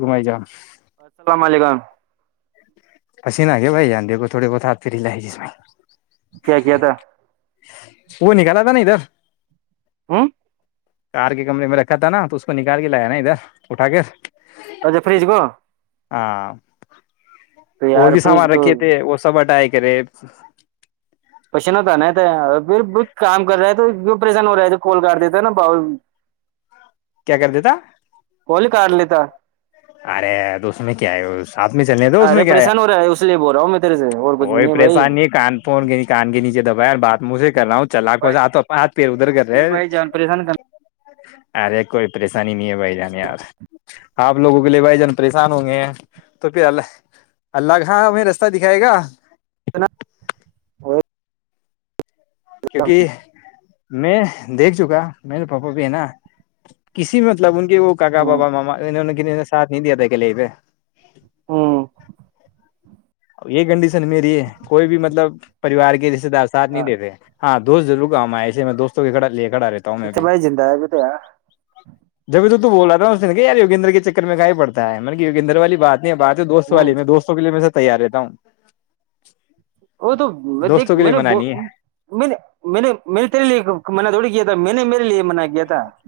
گمائی جا [unintelligible] السلام علیکم [unintelligible] پسیینہ گ بھائی دے کو تھوڑے بہت ہاتھ پھر ہ ل ہے جس میں کیا کیا تھا [unintelligible] وہ نکال تھا نا ادھر [unintelligible] ہوں [unintelligible] کار کے کمرے میں رکھا تھا نا تو اس کو نکال کے لایا نا ادھر اٹھا کے اچھا فریج کو ہاں [unintelligible] تو اور یار بھی فریج سامان تو رکھے تھے وہ سب ہٹائے گ کریب [unintelligible] پشن ہوتا نہیں تھا پھر کام کر رہے ہے تو پریشان ہو رہا ہے تو کوول کاٹ دیتا نا باؤ کیا کر دیتا کول کار لیتا [unintelligible] ارے ار تو اس میں کیا ہے ساتھ میں چلنے دو اس ارے میں کیا پریشان ہو رہا ہے اس لیے بول رہا ہوں میں تیرے سے اور کچھ بھی کوئی بھائی پریشانی نہیں ہے کان فون کان کے نیچے دبایاار بات مجے کہ کر رہاوں [unintelligible] چلا کوو ج آ بھائی تو پ [unintelligible] پھر ادھر کر رہے ہے بھائی جان پریشان کرنا [unintelligible] ارے کوئی پریشانی نہیں ہے بھائی جان یار آپ لوگوں کے لیے بھائی جان پریشان ہوں گے ہیں تو پھر اللہ اللہ کا ہاں ہمیں رستہ دکھائے گا [inaudible] نا اور [unintelligible] کیونکہ میں [unintelligible] دیکھ چکا میرے پاپا بھی ہے نا کسی مطلب ان کے وہ کاکا بابا ماما ان ساتھ نہیں دیا تھا اکلے پہ [unintelligible] ہوں یہ کنڈیشن میری ہے کوئی بھی مطلب پریوار کے د ساتھ نہیں دے رہے ہاں دوست ضر گا ہم میں ایسے میں دوستوں ک لے کھا رہتا [unintelligible] ایکت بائی جند ہے بت آ جبھی تو تو بول رہا تھا اس نے کہ یگینر کے چکر میں کہ ہی پڑتا ہے مطب یوگدر والی بات [unintelligible] نہیں بات ہے دوستوں ہ والی میں دوستوں کےے مے سے [unintelligible] تیار رہتا ہوں [unintelligible] وہ تو دیک دوستوں کے میں لیے نے منع نہیں ہے نے نے تے لے م تھڑی کیا تھا میں نے مے لیے من گیا تھا [unintelligible]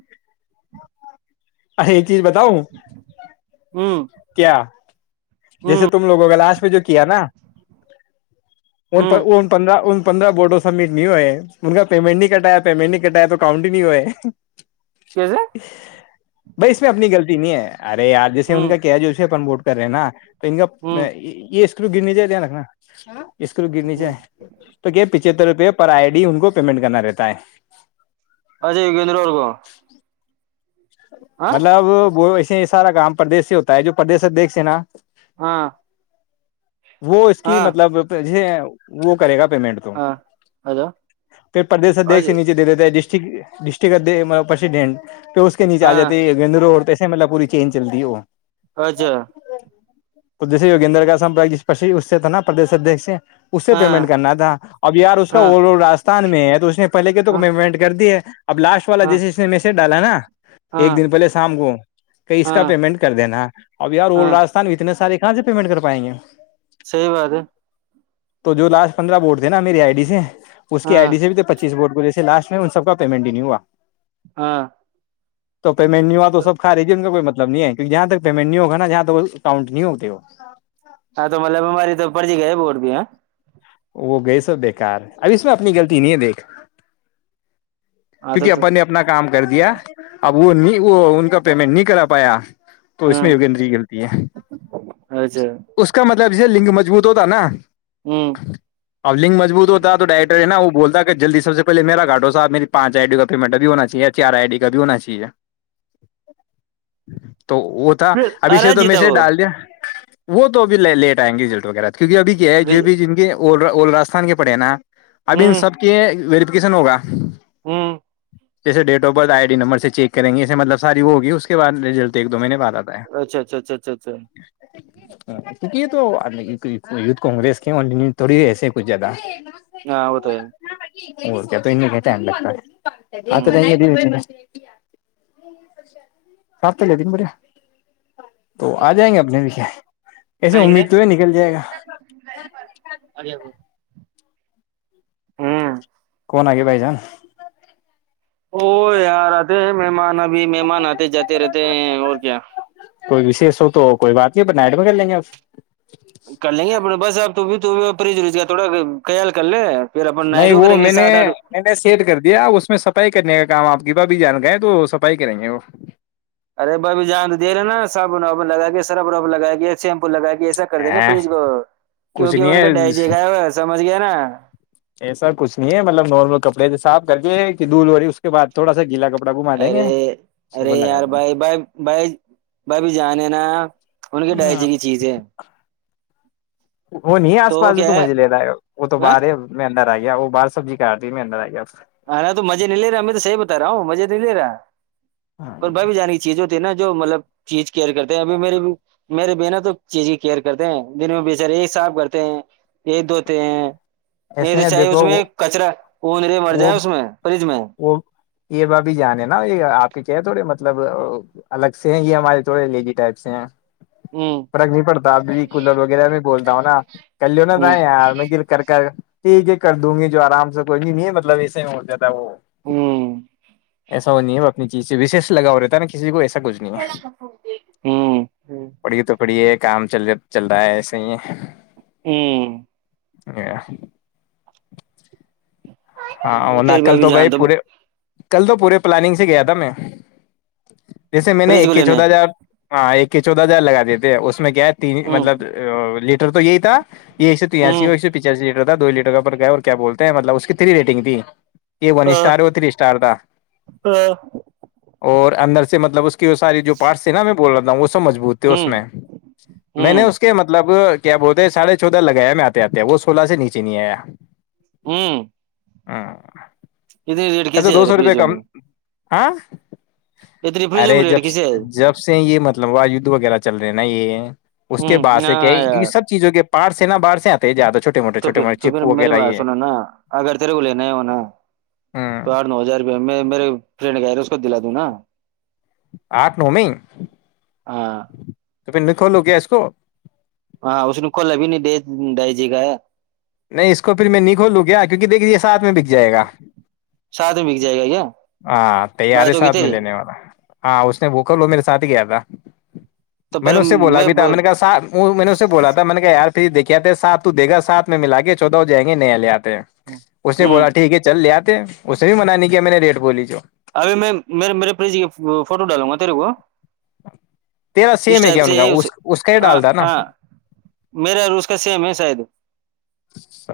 ا [unintelligible] چیز بتاؤ ہ کیا ہ جیسے تم لوگوں کا لاسٹ [unintelligible] جو کیا نا [unintelligible] ہ ا پندہ پندرہ بورڈو سبمٹ نہیں ہوئے ان کا پیمنٹ نہیں کٹایا پیمنٹ نہیں کٹایا تو کاؤنٹ ہی نہیں ہوئے ہے [unintelligible] کیسے [unintelligible] بھائی اس میں اپنی غلط نہیں ہے ارے ار جیسے ان ہ کا کیا جوسے اپن ووٹ کریں نا ہ میں یہ [unintelligible] اسکرو گرنییچے ہ تو کیا پچھ چتر روپئے پر آئی ڈی ان کو پیمنٹ کرنا رہتا ہے اجےکندروور کو مطلب وہ ایسے یہ سارا کام پردی سے ہوتا ہے جو پردیش دھ سے نا وہ اس کی مطلب وہ کرے گا پیمنٹ تو پھر پردیش ادیک سے نیچے دے دیتے ہیں جس ڈسٹ پرڈنٹ تو نیچ آ جاتے ایکینر اڑتے اس ملب پوری چینج چل رہ ہے وہ اچھا تو جسے یگیندر کا سمر اس سے تھا نا پردش ادھی سے اس سے پیمنٹ کرنا تھا اب یار اس کا اول راستہ نہیں میں تو اس نے پہے کے توک میںمینٹ کر دی ہے اب لاسٹ والا جیسے اس نے میسج ڈالا نا ایک دن پہلے شام کو کہ اس کا پیمنٹ کر دینا اب یار اولڈ راستھان بھیتر سارے کہاں سے پیمنٹ کر پائیں گے صحیح بات ہے تو جو لاسٹ پندرہ بورٹ تھے نا میری آئی ڈی سے اس کی ہاں ایڈی سے بھی تو پچیس بورٹ جیسے لاسٹ میں ان سب کا پیمنٹ نہیں نہیں ہوا ہاں تو مینیو آ تو سب کھ رہی گ کو مطلب نہیں ہے کیکہ جہاں تک پیمنٹ نہیں ہوگ نا جہاں تک وہ اکاؤنٹ نہیں ہوتے وہ ہاں تو مطلب ہماری تو پڑ ج گئے بٹ بھی ہے وہ گئے سب بےیکار اب اس میں اپنی غلطی نہیں ہے دیکھ ہاں تو کیونکہ اپن نے اپنا کام کر دیا اب وہ نہیں وہ ان کا پیمنٹ نہیں کرا پایا تو اس میں ہوں یوگیندری گلتی ہے اچھا اس کا مطلب یہ لنگ مضبوط تو تھا نا ہوں النگ مجبوت ہوتا تو ڈائرٹر ہے نا وہ بولتا جلدیب سے پہ ما گاڈواحبیری پانچ آئی ڈی کا پیمنٹ بھی ہونا چاہیے چار آئی ڈی کا بھی ہونا چاہیے تو وہ تھا پھر ابھی سے ارے تو میں جیتا سے وہ ڈال دیا وہ تو ا بھی لیٹ آئ گے رزلٹ وغیرہ کیونکہ اب کیا ہے یہ بھی ہوں جن کے اول اول راستھان کے پڑے ہیں نا اب ان سب کے کسن ہوگا ہوں جیسے date of birth I D number سے چیک کریں گے اسے مطلب ساری وہ ہوگی اس کے بع ریلٹ ایک دو میںہ نے بات ج ہے اچھا اچھا اچھا اچھا اچھا کیک تو یوھ کانگریس کے تھوڑی ایسے کچھ زیادہ ہاں ہوت ہے او کیا تو ان نہیں کٹ لر آ تو ہوں سپ تلیا دن برییا کا ایسے کر رہے امید تو ہے نکل جائے گا اے کون آ گے بائی جا او یار اتے مہمان ابھی مہمان آتے جاتے رہتے ہیں اور کیا کوئی وشیش ہو تو کوئی بات نہیں اپ نائڈ میں کر لیں گے آپ کر لیں گے اپنے بس آپ تو بھی تو تھوڑا خیال کر لے پھر اپن نائٹ نہیں کو وہ کریں گے میں نے سات آٹھ میں نے سیٹ کر دیا اس میں صفائی کرنے کا کام آپ کی بھ بھیھی جان گ ہے تو صفائی کریں گے وہ ارے با بھی جان دے رہے نا صابن وابن لگا کے سرف ورف لگا کے سیمپو لگا کے ایسا کر دیں گے ا فریج کو کچھ کیونکہ نہیں ان ہے کا ڈائجے گا ہے سمجھ گیا نا ایسا کچھ نہیں ہے مطلب نارمل کپڑے کے ساب دی ہیں کہ دھ بوری اس کے بع تھوڑا سا گیلا کا ارے ارے یار بھائی بھائی بھائی بھائی بھی جانے نا ان کے گے ہ ڈرجے کی چیز ہے وہ نہیں ہے آس پاس جو کیا تو ہے مجھے لے رہا وہ تو باہر ہے انر آئییا باہر سبزی کاٹ دیی میں اندر آئییا ہ ن تو مزے نہیں لے رہا میں تو صحی بتا رہا ہوں مزے تو نہیں ل رہا اور ب ہاں بھی جانانی چاہیے جو نا جو مطلب چیز کیئر کرتے ہیں ابھی میرے میرے بناا تو چیز کی کیئر کرتے ہیں دن میں بچر ایک صاب کرتے ہیں ایک دھوتے ہیں نہیں ایسے تو ہیں چاہی اس دیکھو وہ میں کچرا ارے مر وہ جائے اس میں پج وہ یہ ب بھی جان ہے نا یہ آپ کے چے تھوڑے م مطلب الگ سے ہیں یہ ہمارے تھوڑے لیجی ٹائپ سے ہیں ہ فرق نہیں پڑتا ابھی کولر وغیرہ میں بولتا ہوں نا کل لو نا ہ تھا یار میں گ کر کر ٹھیک ہے کر دوں گی جو آرام سے کوئی بھی نہیں ہے مطلب ایسے میں ہو جات ہے وہ ہوں ایسا وہ نہیں ہے اپنی چیز سے وشیش لگا رہتا نا کسی کو ایسا کچھ نہیں ہے ہوں ہ پڑھیے تو پڑھیے کام چل چل رہا ہے ایسے ہی ہے ہوں ا [unintelligible] ہاں تیری نقل بھابھی تو بھائی جان پورے کل تو پورے پلاننگ سے گیا تھا میں جیسے میں نے فریج ایک کو کے لینے چودہ ہزار ہاں ایک کے چودہ ہزار لگا دیتے میں کیا ہے تین ہوں مطلب لیٹر [unintelligible] ٹر تو یہ تھا [unintelligible] یہس تو یہیا س ہوں ہو پچا س [unintelligible] تھا دو لیٹر کا پر گئے اور کیا بولتے ہیں مطلب اس کی تری ریٹگ ت [unintelligible] یہ ون ہوں اسٹار اور تھری اسٹار کا اور اندر سے مطلب اس [unintelligible] وہ ساری جو پار س نا میں بول رہا تھا [unintelligible] ن [unintelligible] سو مضبوط ہو اس ہوں میں میں نے اس ہوں کے مطلب [unintelligible] کیا بولتے ہیں سڑھے چودہ لگایا میں آتے آتے ہیں وہ سولہ سے نیچے نہیں آیا [unintelligible] ہوں [unintelligible] ہ [unintelligible] اتنے ریٹ کیسے ہے رے فجی میں آاں [unintelligible] اتنی فریجوں ارے میں جب ریٹ کیسے ہے جب سے یہ مطلب مطلب وہ یدھ وغیرہ چل رہے نا یہ [unintelligible] اس ہ کے بعد سے کیا ہاں کیکہ یار سب چیزوں کے پار سے نہ بادرشیا سے زیاد [unintelligible] تو پھر تو پھر میری بات سنو نا اگر تیرے کو لنے ہے ہوناا س ہوں آٹھ نو ہزار روپ میں میرے ف [unintelligible] گ ر اس کو دلا ت نا [unintelligible] آٹھ نو م [unintelligible] ہاں [unintelligible] تو پھر میں کھولو گیا اس کو ہاں اس نے کول ابھی نہیں ڈے ڈائ جے کاا ہے نہیں اس کو پھر میں نہیں کھولوں گ کیونکہ دیکھجے ساتھ میں بک جائے گا ساتھ میں بک جائے گا کیا ہاں تیار ہے بات ہوگی ساتھ میں تیری لینے والا ہاں اس نے بوکل وہ میرے ساتھ ہی کیایا تھا تو میں نے پھر اسے بولا بھی تھا میں نے کہ سا میں نے اسے بولا تھا میں نے کہا یار پھر دیکے تھے ساپ تو دیکا صاح [unintelligible] ملا کے چودہ ہو جیں گے نیال آت [unintelligible] اس نے ہوں بولا ٹھیک ہے چل لیا آپ [unintelligible] اس نے بھی منانی کہ میں نے ریٹ بولی جو [unintelligible] ابھی میں میرے پری جی کی فوٹو ڈالوں گا تیرے کو تیرا اس سیم ہے ٹائپ کیا سے ان کا یہ اس اس کا ہی ہ ڈالتا نا ہاں میرا اور اس کا سیم ہے شاید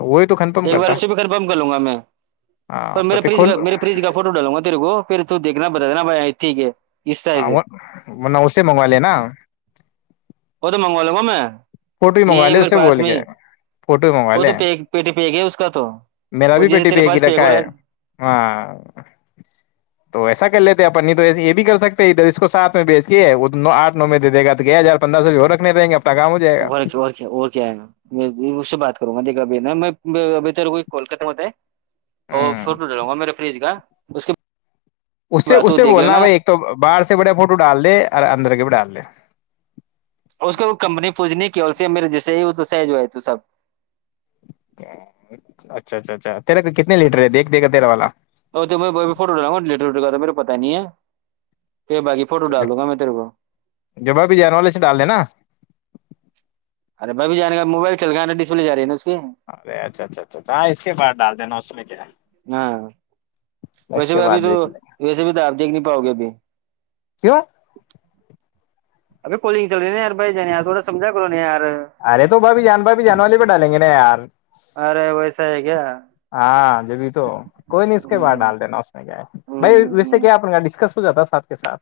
وہی تو کنفرم ایک بار کرتا اس سے بھی کنفم کر لوں گا میں ہاں پر تو میرے پھر فریج کھول کا میرے فریج کا فوٹو ڈالوں گا [unintelligible] کو پھر تو دھنا بتا دینا بت ہی کے نوے منگوا لے نا مگوا لوں گا میں فوٹو ہی منگوا یہ لے اس میرے سے پاس بول کے میں فوٹو ہی منگوا وہ لے تو پیٹ پیگ ہے اس کا تو میرا وہ بھی جیسے پیٹی پہ تیرے ایک ہی پاس پیگ ہو رکھا رہا ہے ہاں تو ایسا کر لیتے اپنی تو یہ بھی کر سکتے ادھر اس تو سات میں بیچ کے نو آٹ نو میں دے د گا تو کیا ہزار پندرہ سو بھی اور رکھنے رہیں گے اپنا کام ہو جائے گا وکے اس سے بات کروں گا دیک کو کولکاتہ میں اور ہوں فا میرے فریج کا اس کے اس سے بات اس تو سے دیکھ بولنا لینا بھائی ایک تو باہر سے بڑے فوٹو ڈال دے اور اندر کے اا لے اس کو کمپنی پوجنی کی سے میرے جسے ہی تو سہ جو ہے تو سب اچھا اچھا اچھا تیرا کا کتنے لیٹر ہے دیکھ دے گا تیرا والا اور تو میں فوٹو ڈٹا گا لیٹر وٹرا تو میرا پتا نہیں ہے پھر باقی فوٹو ج ڈال دوں گا میں تیرے کو جبا بھی جان والے سے ڈال دینا ار بھ بھی جانےا موبائل چل گ نا ڈسپلے ج رہی ن ارے اچھا اچھا اچھا اچا ہاں اس کے بعد ڈال دینا اس میں کیا ہے ہاں اس ویسے کے بھی بعد ابھی تو د ل ویسے بھی تو آپ دیکھ نہیں پاؤ گے ابھی کیوں ابھی کوالنگ چل رہ نایار بائی جان یار تھوڑا سمجا کرو ن یار ارے تو بھابھی جان بھابھی جان والے پہ ڈالیں گے نا یار آار ویس ہے گ ہاں جب بھی تو کوئی نہیں اس کے باہر ہوں ڈال دینا اس میں کیا ہے ہوں بھائی ویسے ہ کیا اپ ڈسکس ہو جاتا سات کے سھ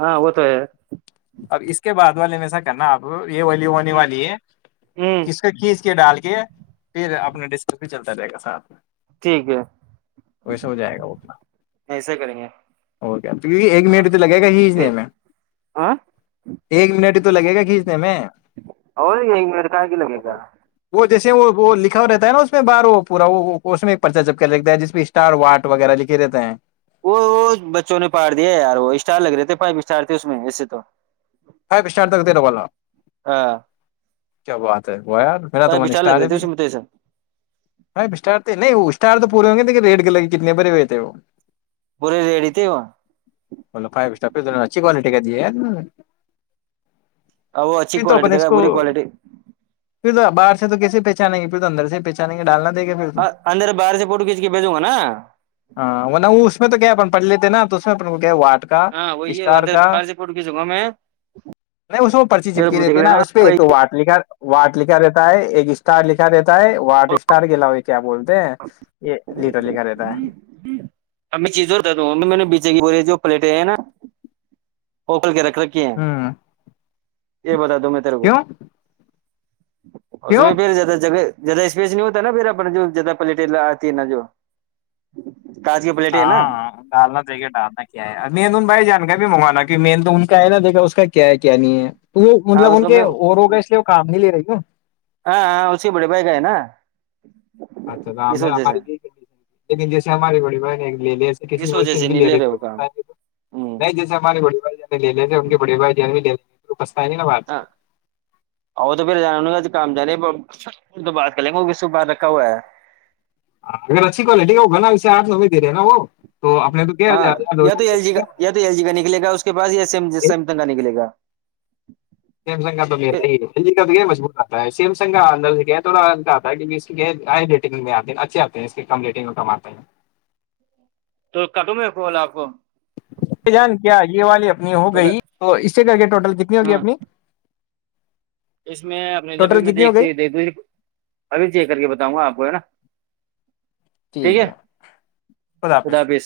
ہاں وہ تو ہے اب اس کے بعد والے میں ایسا کرنا آپ یہ ولی ہونے والی ہے ہ کس کا کی ڈال کے پھر اپنا ڈس بھی چلتا رہے گا سات میں ٹھیک ہے ویسا ہو جائے گا وہ اپنا ایسے کریں گے گ تو کیکہ ایک ہاں منٹ تو لگے گا پھر کھیچنے میں ہاں ایک منٹ تو لگے گ کہ اور میر کا گ ل بھا اور وہ جیسے وہ لکھا رہتا ہے نا اس میں بار وہ پورا وہ اس میں پرچا جب کر رکھتا ہے جس پ اسٹار واٹ وغیرہ لکھے رہتے ہیں وہ وہ بچوں نے پڑ دیا ہے یار وہ اسٹار لگ رہے تھے پائیٹار تھے اس میں ایسے تو فو اسٹار تک دیرا والا ہاں کیا بات ہے وہ یار میرا تو پائپ وہ اسٹار لگ رہے نسٹارے تھے بھی اس میں تو ایسا ہےٹارتے نہیں یر تو پورے ہوں گے لیکن ریٹ کے لے کتنے بھرے ہوئےتے ہیں وہ برے ریڈی تھے وہ فائی اسٹار پچھی کوالٹی کا جییات ن ا وہ اچھی کوالٹی د اس گا کو بری کوالٹی پھر تو باہر سے تو کیس پہچانیں گے پھر تو اندر سے پہچانیں گے ڈال تو د گ پھر تو اندر باہر سے فوٹو کھینچ کے بھیجوں گا نا ہاںن اس میں تو کیا پڑ لیتے نا تو اس میں اپ کو کیا وا ہاں وہی ہےدھر باہر سے پٹ کی ج گا میں نہیں اس وہ پرچی پھر چپکی دیکھ دیتے نا لینا اس پہ ایک تو واٹ لکھا وٹ لکھا دیتا ہے ایک اسٹار لکھا دیتا ہے وٹ اسٹار گلا ہو رہتا ہے اب چیزتا د ا میں نے بیچے کی بولے جو پلیٹیں نا ککل کے رکھ ک ہ یہ با میں تیر کو کیوں اس کیوں میں پر جاتا جگہ جیاد اسپیس نہیں ہوتا نا پھر اپنا جو جدہ پلیٹ آتی ن جوو ہاں ہ ڈالنا چاہ کہے ڈالنا کیا ہے اب میندون بھائی جانک بھی منگوانا مین تو ان کا ہے نا دیکھا اس کا کیا ہے کیا نہیں ہے تو وہ ہاں مطلب اس ان کا کے میں اور ہوگا اس لیے وہ کام نہیں لے رہی وہ ہاں ہاں اسی بڑے بائی گئے نا اچھا تو اس وجہ سے ہماری لیکن جیسے ہماری بڑی بھائی نے لے لیےے اس وجہ کسی سے بھی نہیں لے رہے ہو کام ہوں نہیں جیسے ہمارے بڑے بھائی ج نے لے لیے تھے ان کے بڑے بھائی ج بھی لے لے ہاں آؤ تو پھر جان گ کام جے بات کر لیں گ وہک صبح رکھا ہوا ہے ہ اگر اچھی کوالٹی ہو بنا آٹ سو دے رہے ہیں نا وہ تو آپ نے تو کیاار ہاں ہزار دو ہزار دے رہے بس یہسےس س تنگا نکل گا سیمسنگ کا تو میر تو گ م سیمسنگ کا اندر کیا تھوڑا کہتا ہے ریٹنگ میں آتے اچھے آتے ہیں اس کی کم ریٹنگ میں کم آتے ہیں تو کٹ ہے کولا آپ کو یہ جان کیا یہ والی اپنی ہو گئی تو اس سے کر کے ٹوٹل کتنی ہوگی ہاں اپنی اس میں اپ جب بھی ٹوٹل میں کتنی ہو دیکھ گئی دیکھ د ابھی چیک کر کے بتاؤں گا آپ کو ہے نا ٹھیک ہے خدا حافظ